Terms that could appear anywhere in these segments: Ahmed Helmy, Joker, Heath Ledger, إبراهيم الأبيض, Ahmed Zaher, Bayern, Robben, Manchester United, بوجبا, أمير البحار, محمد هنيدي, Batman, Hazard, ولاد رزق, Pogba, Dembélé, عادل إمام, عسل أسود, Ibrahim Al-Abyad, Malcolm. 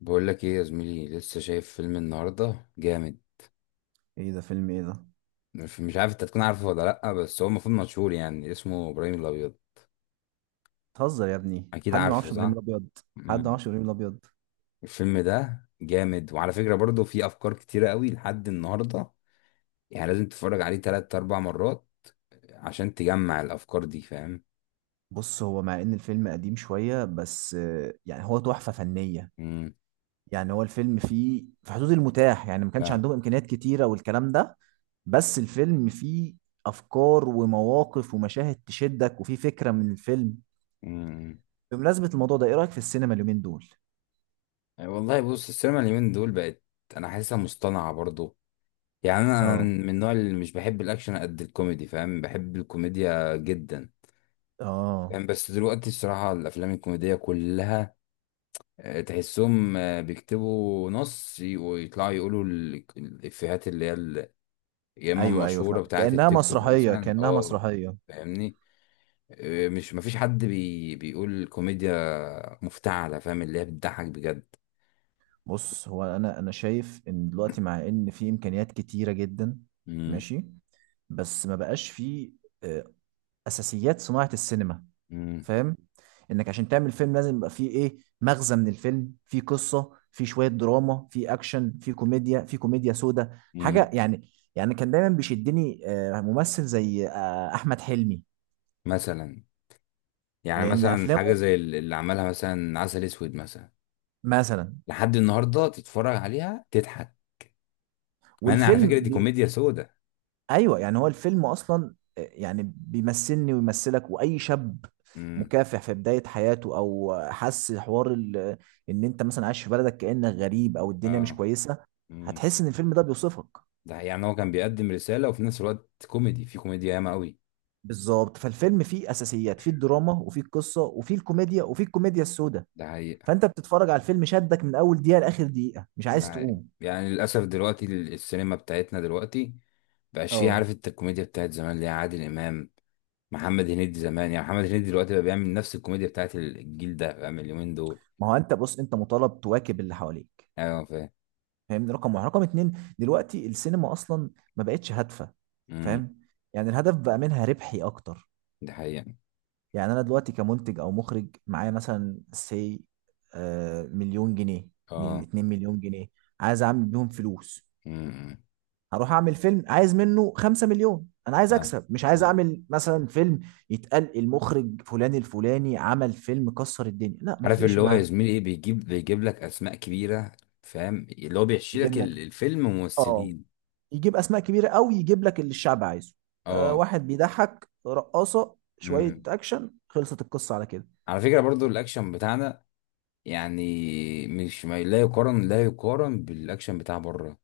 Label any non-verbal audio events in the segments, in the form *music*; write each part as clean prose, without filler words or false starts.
بقول لك ايه يا زميلي، لسه شايف فيلم النهارده جامد. ايه ده؟ فيلم ايه ده؟ مش عارف انت تكون عارفه ولا لا، بس هو المفروض مشهور، يعني اسمه ابراهيم الابيض. بتهزر يا ابني؟ اكيد حد ما عارفه، يعرفش ابراهيم صح؟ الابيض؟ حد ما مم. يعرفش ابراهيم الابيض! الفيلم ده جامد، وعلى فكره برضه في افكار كتيره قوي لحد النهارده. يعني لازم تتفرج عليه تلات اربع مرات عشان تجمع الافكار دي، فاهم؟ بص، هو مع ان الفيلم قديم شويه، بس يعني هو تحفه فنيه. امم. يعني هو الفيلم فيه في حدود المتاح، يعني ما كانش فاهم. عندهم امكانيات كتيره والكلام ده. بس الفيلم فيه افكار ومواقف ومشاهد تشدك، وفيه فكره من الفيلم. امم. بمناسبه الموضوع ده، ايه رايك في السينما اليومين دول؟ والله، بص، السينما اليومين دول بقت، انا حاسسها مصطنعه برضه. يعني انا اه. من النوع اللي مش بحب الاكشن قد الكوميدي، فاهم، بحب الكوميديا جدا. اه. يعني بس دلوقتي الصراحة الأفلام الكوميدية كلها، تحسهم بيكتبوا نص ويطلعوا يقولوا الإفيهات اللي هي يا إما ايوه، ايوه، المشهورة فهمت، بتاعة كانها التيك توك، مسرحيه، مثلا، كانها اه. مسرحيه. فاهمني. مش مفيش حد بيقول كوميديا مفتعلة، فاهم، اللي هي بتضحك بجد. بص، هو انا شايف ان دلوقتي مع ان في امكانيات كتيره جدا. مم. ماشي. بس ما بقاش في آه، اساسيات صناعه السينما. مم. فاهم؟ انك عشان تعمل فيلم، لازم يبقى فيه ايه مغزى من الفيلم، فيه قصه، فيه شويه دراما، فيه اكشن، فيه كوميديا، فيه كوميديا سودا، مم. حاجه يعني. يعني كان دايما بيشدني ممثل زي احمد حلمي. مثلا. يعني لان مثلا حاجة افلامه، زي اللي عملها مثلا عسل أسود مثلا. مثلا. لحد النهاردة تتفرج عليها تضحك. مع إن على فكرة والفيلم. دي كوميديا سودة. ايوه، يعني هو الفيلم اصلا يعني بيمثلني ويمثلك واي شاب مم. مكافح في بدايه حياته، او حس حوار ان انت مثلا عايش في بلدك كانك غريب، او الدنيا مش اه. كويسه. مم. هتحس ان الفيلم ده بيوصفك. ده حقيقي. يعني هو كان بيقدم رسالة، وفي نفس الوقت كوميدي، في كوميديا ياما قوي. بالظبط، فالفيلم فيه اساسيات، فيه الدراما، وفيه القصه، وفيه الكوميديا، وفيه الكوميديا السوداء. ده حقيقة. فانت بتتفرج على الفيلم، شدك من اول دقيقه لاخر دقيقه، مش ده عايز حقيقة. تقوم. يعني للأسف دلوقتي السينما بتاعتنا دلوقتي مبقاش فيها، اه. عارف انت، الكوميديا بتاعت زمان اللي هي عادل إمام، محمد هنيدي زمان. يعني محمد هنيدي دلوقتي بقى بيعمل نفس الكوميديا بتاعت الجيل ده، فاهم، اليومين دول. ما هو انت بص، انت مطالب تواكب اللي حواليك. أيوة، فاهم. فاهمني؟ رقم واحد، رقم اتنين، دلوقتي السينما اصلا ما بقتش هادفه. مم. فاهم؟ يعني الهدف بقى منها ربحي اكتر. ده حقيقة، يعني انا دلوقتي كمنتج او مخرج، معايا مثلا سي مليون جنيه، من اه. 2 مليون جنيه، عايز اعمل بيهم فلوس. مم. مم. هروح اعمل فيلم عايز منه 5 مليون، انا عايز فاهم. اكسب، مش عايز فاهم. اعمل مثلا فيلم يتقال المخرج فلان الفلاني عمل فيلم كسر الدنيا، لا، ما عارف يفرقش اللي هو يا معاه. زميلي ايه، بيجيب لك أسماء كبيرة، فاهم، اللي هو بيحشي لك يجيب لك. الفيلم اه. ممثلين. يجيب اسماء كبيره قوي، يجيب لك اللي الشعب عايزه. اه. واحد بيضحك، رقاصه، شويه مم. اكشن، خلصت القصه على كده. على فكرة برضو الاكشن بتاعنا، يعني مش ما لا يقارن، لا يقارن بالاكشن بتاع بره،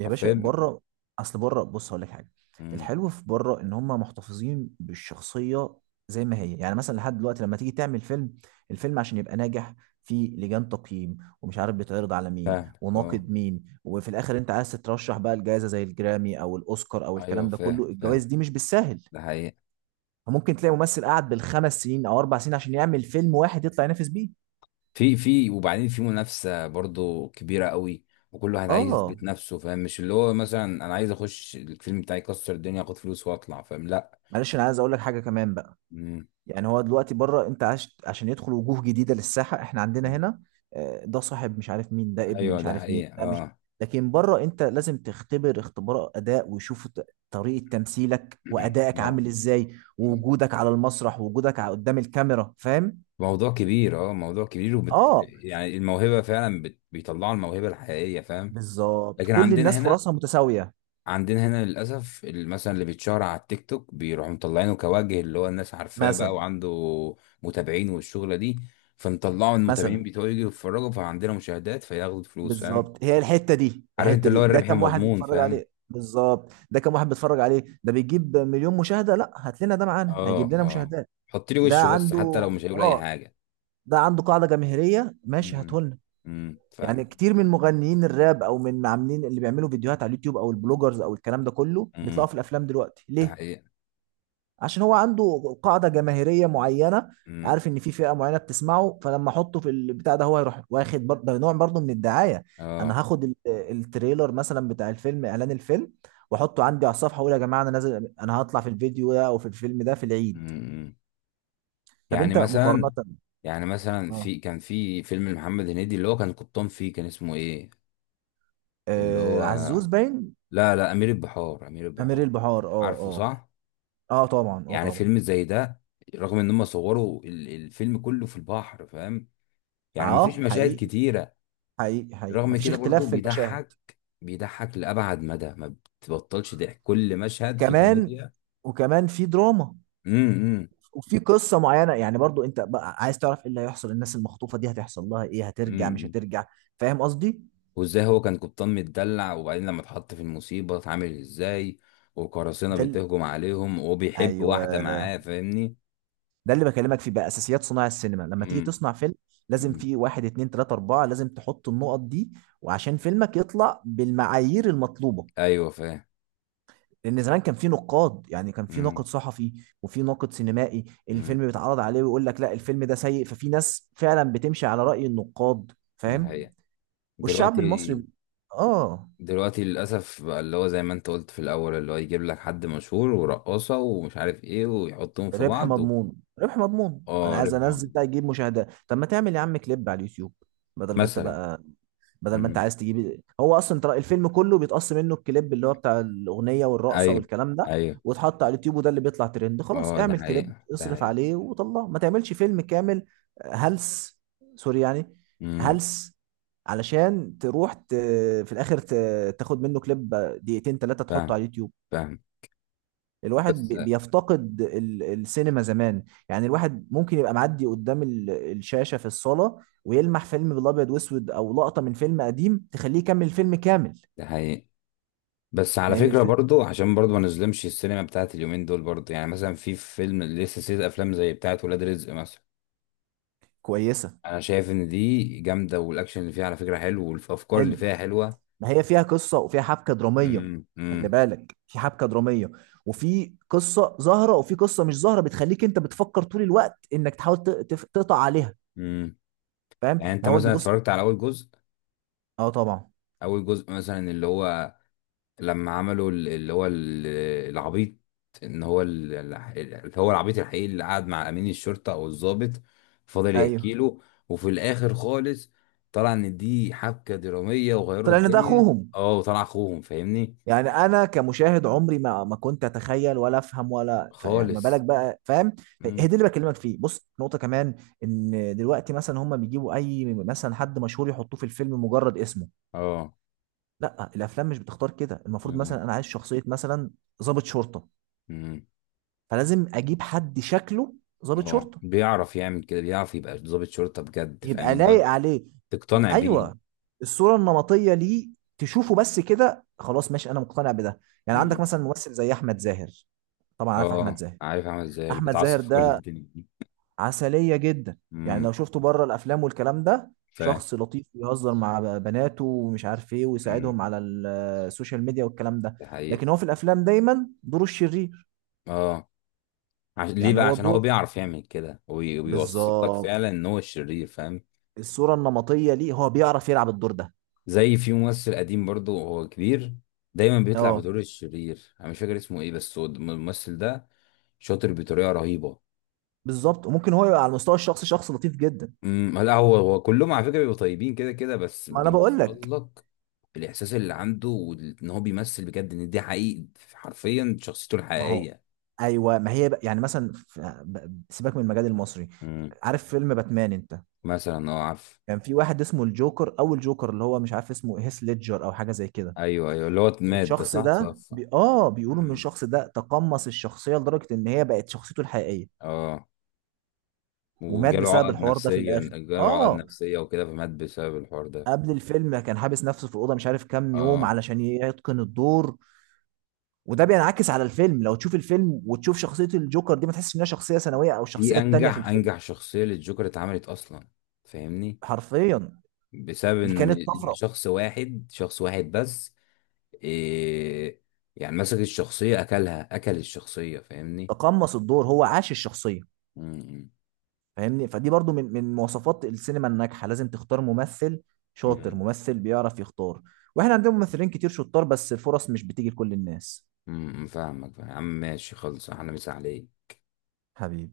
يا باشا، حرفيا. بره. اصل بره، بص هقول لك حاجه. امم. الحلو في بره ان هم محتفظين بالشخصيه زي ما هي. يعني مثلا لحد دلوقتي، لما تيجي تعمل فيلم، الفيلم عشان يبقى ناجح، في لجان تقييم ومش عارف بيتعرض على مين فاهمك، اه. وناقد مين، وفي الاخر انت عايز تترشح بقى الجائزه زي الجرامي او الاوسكار او ايوه، الكلام ده كله. فاهم. الجوائز فاهم. دي مش بالساهل. ده حقيقة. ممكن تلاقي ممثل قعد بالخمس سنين او اربع سنين عشان يعمل فيلم واحد يطلع ينافس بيه. في وبعدين في منافسة برضو كبيرة قوي، وكل واحد عايز اه. يثبت نفسه، فاهم، مش اللي هو مثلا انا عايز اخش الفيلم بتاعي يكسر الدنيا، اخد فلوس واطلع، فاهم، لا. معلش، انا عايز اقول لك حاجه كمان بقى. امم. يعني هو دلوقتي بره، انت عشان يدخل وجوه جديده للساحه. احنا عندنا أمم. هنا ده صاحب مش عارف مين، ده ابن ايوه، مش ده عارف مين، حقيقة، ده مش. اه. لكن بره، انت لازم تختبر اختبار اداء ويشوفوا طريقه تمثيلك *clears throat* وادائك اه. عامل ازاي، أمم. ووجودك على المسرح، ووجودك قدام الكاميرا. فاهم؟ موضوع كبير، اه، موضوع كبير، اه. يعني الموهبة فعلا، بيطلعوا الموهبة الحقيقية، فاهم. بالظبط، لكن كل عندنا الناس هنا، فرصها متساويه. للاسف مثلا اللي بيتشهر على التيك توك بيروحوا مطلعينه كوجه، اللي هو الناس عارفاه بقى، مثلا. وعنده متابعين والشغله دي، فنطلعوا المتابعين مثلا. بتوعه يجوا يتفرجوا، فعندنا مشاهدات فياخدوا فلوس، فاهم. بالظبط، هي الحته دي، عارف انت الحته اللي دي، هو ده الربح كم واحد المضمون، بيتفرج فاهم. عليه بالظبط؟ ده كم واحد بيتفرج عليه؟ ده بيجيب مليون مشاهده؟ لا، هات لنا ده، معانا اه. هيجيب لنا اه. مشاهدات. حط لي ده وشه بس حتى لو عنده، مش هيقول اي اه، حاجه. ده عنده قاعده جماهيريه، ماشي، امم. هاته لنا. امم، فاهم. يعني كتير من مغنيين الراب، او من عاملين اللي بيعملوا فيديوهات على اليوتيوب، او البلوجرز، او الكلام ده كله بيطلعوا امم. في الافلام دلوقتي. ده ليه؟ حقيقه. عشان هو عنده قاعدة جماهيرية معينة، امم. عارف ان في فئة معينة بتسمعه، فلما احطه في البتاع ده، هو هيروح واخد ده نوع برضه من الدعاية. اه. انا هاخد التريلر مثلا بتاع الفيلم، اعلان الفيلم، واحطه عندي على الصفحة، واقول يا جماعة انا نازل، انا هطلع في الفيديو ده او في الفيلم ده في العيد. امم. طب يعني انت، مقارنة. مثلا يعني مثلا اه، في كان في فيلم لمحمد هنيدي اللي هو كان قبطان، فيه كان اسمه ايه؟ اللي آه هو، عزوز باين. لا، لا، امير البحار، امير امير البحار. البحار. اه، عارفه، اه. صح؟ اه طبعا، اه يعني طبعا. فيلم زي ده، رغم ان هم صوروا الفيلم كله في البحر، فاهم، يعني مفيش اه، مشاهد حقيقي، كتيرة. حقيقي، حقيقي، رغم مفيش كده برضو اختلاف في المشاهد. بيضحك، بيضحك لأبعد مدى، ما بتبطلش ضحك، كل مشهد فيه كمان، كوميديا. وكمان في دراما، امم. امم. إمم. وفي قصه معينه، يعني برضو انت بقى عايز تعرف ايه اللي هيحصل، الناس المخطوفه دي هتحصل لها ايه، هترجع مش إمم. هترجع. فاهم قصدي؟ وازاي هو كان قبطان متدلع، وبعدين لما اتحط في المصيبة اتعامل ازاي، وقراصنة ده ال... بتهجم عليهم، وبيحب ايوه، واحدة معاه، فاهمني. ده اللي بكلمك فيه بقى، اساسيات صناع السينما، لما تيجي امم. تصنع فيلم، لازم إمم. في واحد اتنين تلاته اربعه، لازم تحط النقط دي. وعشان فيلمك يطلع بالمعايير المطلوبه. ايوه، فاهم. لان زمان كان في نقاد، يعني كان في إمم. ناقد صحفي وفي ناقد سينمائي، امم. الفيلم بيتعرض عليه ويقول لك لا الفيلم ده سيء. ففي ناس فعلا بتمشي على رأي النقاد. ده فاهم؟ حقيقة. والشعب دلوقتي المصري. اه، دلوقتي للأسف بقى اللي هو زي ما انت قلت في الأول، اللي هو يجيب لك حد مشهور ورقاصة ومش عارف ايه، ويحطهم في ربح بعض. مضمون، ربح مضمون، انا اه، عايز ربح انزل معجب. ده يجيب مشاهدات؟ طب ما تعمل يا عم كليب على اليوتيوب. بدل ما انت مثلا. بقى، بدل ما انت امم. عايز تجيب، هو اصلا ترى الفيلم كله بيتقص منه الكليب اللي هو بتاع الاغنيه والرقصه ايوه. والكلام ده، ايوه. واتحط على اليوتيوب، وده اللي بيطلع ترند. خلاص، اه. ده اعمل كليب، حقيقة. ده اصرف حقيقة. عليه وطلعه، ما تعملش فيلم كامل. هلس. سوري يعني. امم. هلس. علشان تروح في الاخر تاخد منه كليب دقيقتين ثلاثه تحطه على فاهم. اليوتيوب. فاهم. الواحد بس بيفتقد السينما زمان. يعني الواحد ممكن يبقى معدي قدام الشاشة في الصالة، ويلمح فيلم بالابيض واسود او لقطة من فيلم قديم تخليه يكمل الفيلم كامل. ده حقيقي. بس على لان فكرة الفيلم برضو عشان برضو ما نظلمش السينما بتاعت اليومين دول برضو، يعني مثلا في فيلم، لسه سلسلة أفلام زي بتاعت ولاد رزق مثلا. كويسة. أنا شايف إن دي جامدة، والأكشن اللي فيها على فكرة حلو، والأفكار اللي حلو. فيها حلوة. ما هي فيها قصة وفيها حبكة درامية. امم. خلي امم. بالك، في حبكة درامية، وفي قصة ظاهرة وفي قصة مش ظاهرة بتخليك انت بتفكر طول الوقت انك تحاول تقطع عليها. امم. فاهم؟ يعني انت ما هو دي مثلا بص. اتفرجت على اول جزء؟ اه طبعا. اول جزء مثلا اللي هو، لما عملوا اللي هو العبيط، ان هو اللي هو العبيط الحقيقي اللي قعد مع امين الشرطه او الضابط، فضل يحكي ايوه. له. وفي الاخر خالص طلع ان دي حبكه دراميه وغيروا طلع ان ده الدنيا. اخوهم. اه، وطلع اخوهم، فاهمني، يعني انا كمشاهد، عمري ما كنت اتخيل ولا افهم ولا يعني ما بالك خالص. بقى، فاهم؟ هي امم. دي اللي بكلمك فيه، بص، نقطه كمان، ان دلوقتي مثلا هم بيجيبوا اي مثلا حد مشهور يحطوه في الفيلم مجرد اسمه. اه. لا، الافلام مش بتختار كده. المفروض امم. مثلا انا عايز شخصيه مثلا ضابط شرطه، امم. فلازم اجيب حد شكله ضابط اه، شرطه بيعرف يعمل كده، بيعرف يبقى ضابط شرطه بجد، يبقى فاهمني، اللي هو لايق عليه. تقتنع بيه. ايوه. الصوره النمطيه ليه، تشوفه بس كده خلاص، ماشي، انا مقتنع بده. يعني عندك امم. مثلا ممثل زي احمد زاهر. طبعا عارف احمد اه، زاهر. عارف عامل ازاي اللي احمد زاهر بيتعصب في كل ده الدنيا دي. عسليه جدا. يعني لو امم، شفته بره الافلام والكلام ده، فاهم. شخص لطيف ويهزر مع بناته ومش عارف ايه، امم. ويساعدهم على السوشيال ميديا والكلام ده. دي لكن حقيقة. هو في الافلام دايما دوره الشرير. اه، عشان ليه يعني بقى؟ هو عشان هو الدور، بيعرف يعمل كده، وبيوسط لك بالظبط، فعلا ان هو الشرير، فاهم. الصوره النمطيه ليه، هو بيعرف يلعب الدور ده. زي في ممثل قديم برضو، هو كبير، دايما بيطلع اه، بدور الشرير، انا مش فاكر اسمه ايه، بس هو الممثل ده شاطر بطريقة رهيبة. بالظبط، وممكن هو يبقى على المستوى الشخصي شخص لطيف جدا. امم. لا، هو كلهم على فكرة بيبقوا طيبين كده كده، بس ما انا بقول بيوصل لك. لك الاحساس اللي عنده، وان هو بيمثل بجد، ان دي حقيقي، حرفيا شخصيته ما هو. الحقيقية. ايوه، ما هي بقى. يعني مثلا سيبك من المجال المصري. مم. عارف فيلم باتمان انت؟ مثلا، اه، عارف. كان في واحد اسمه الجوكر، او الجوكر اللي هو مش عارف اسمه هيث ليدجر او حاجه زي كده. ايوه، ايوه، اللي هو مات ده، صح، توفى. اه، بيقولوا ان مم. الشخص ده تقمص الشخصيه لدرجه ان هي بقت شخصيته الحقيقيه، اه، ومات وجاله بسبب عقد الحوار ده في نفسية، الاخر. جاله عقد اه. نفسية وكده، فمات بسبب الحوار ده. قبل الفيلم كان حابس نفسه في الاوضه مش عارف كام يوم اه. علشان يتقن الدور. وده بينعكس على الفيلم، لو تشوف الفيلم وتشوف شخصيه الجوكر دي، ما تحسش انها شخصيه ثانويه او الشخصيه دي التانيه في انجح الفيلم. انجح شخصية للجوكر اتعملت اصلا، فاهمني. حرفيا. بسبب دي ان كانت ان طفره. شخص واحد، شخص واحد بس. إيه. يعني مسك الشخصية اكلها، اكل الشخصية، فاهمني. تقمص الدور، هو عاش الشخصيه. امم. فاهمني؟ فدي برضو من مواصفات السينما الناجحه، لازم تختار ممثل شاطر، ممثل بيعرف يختار. واحنا عندنا ممثلين كتير شطار، بس الفرص مش بتيجي لكل الناس. امم، فاهمك، فاهم. يا عم ماشي، خلص، احنا مسا عليك. حبيبي.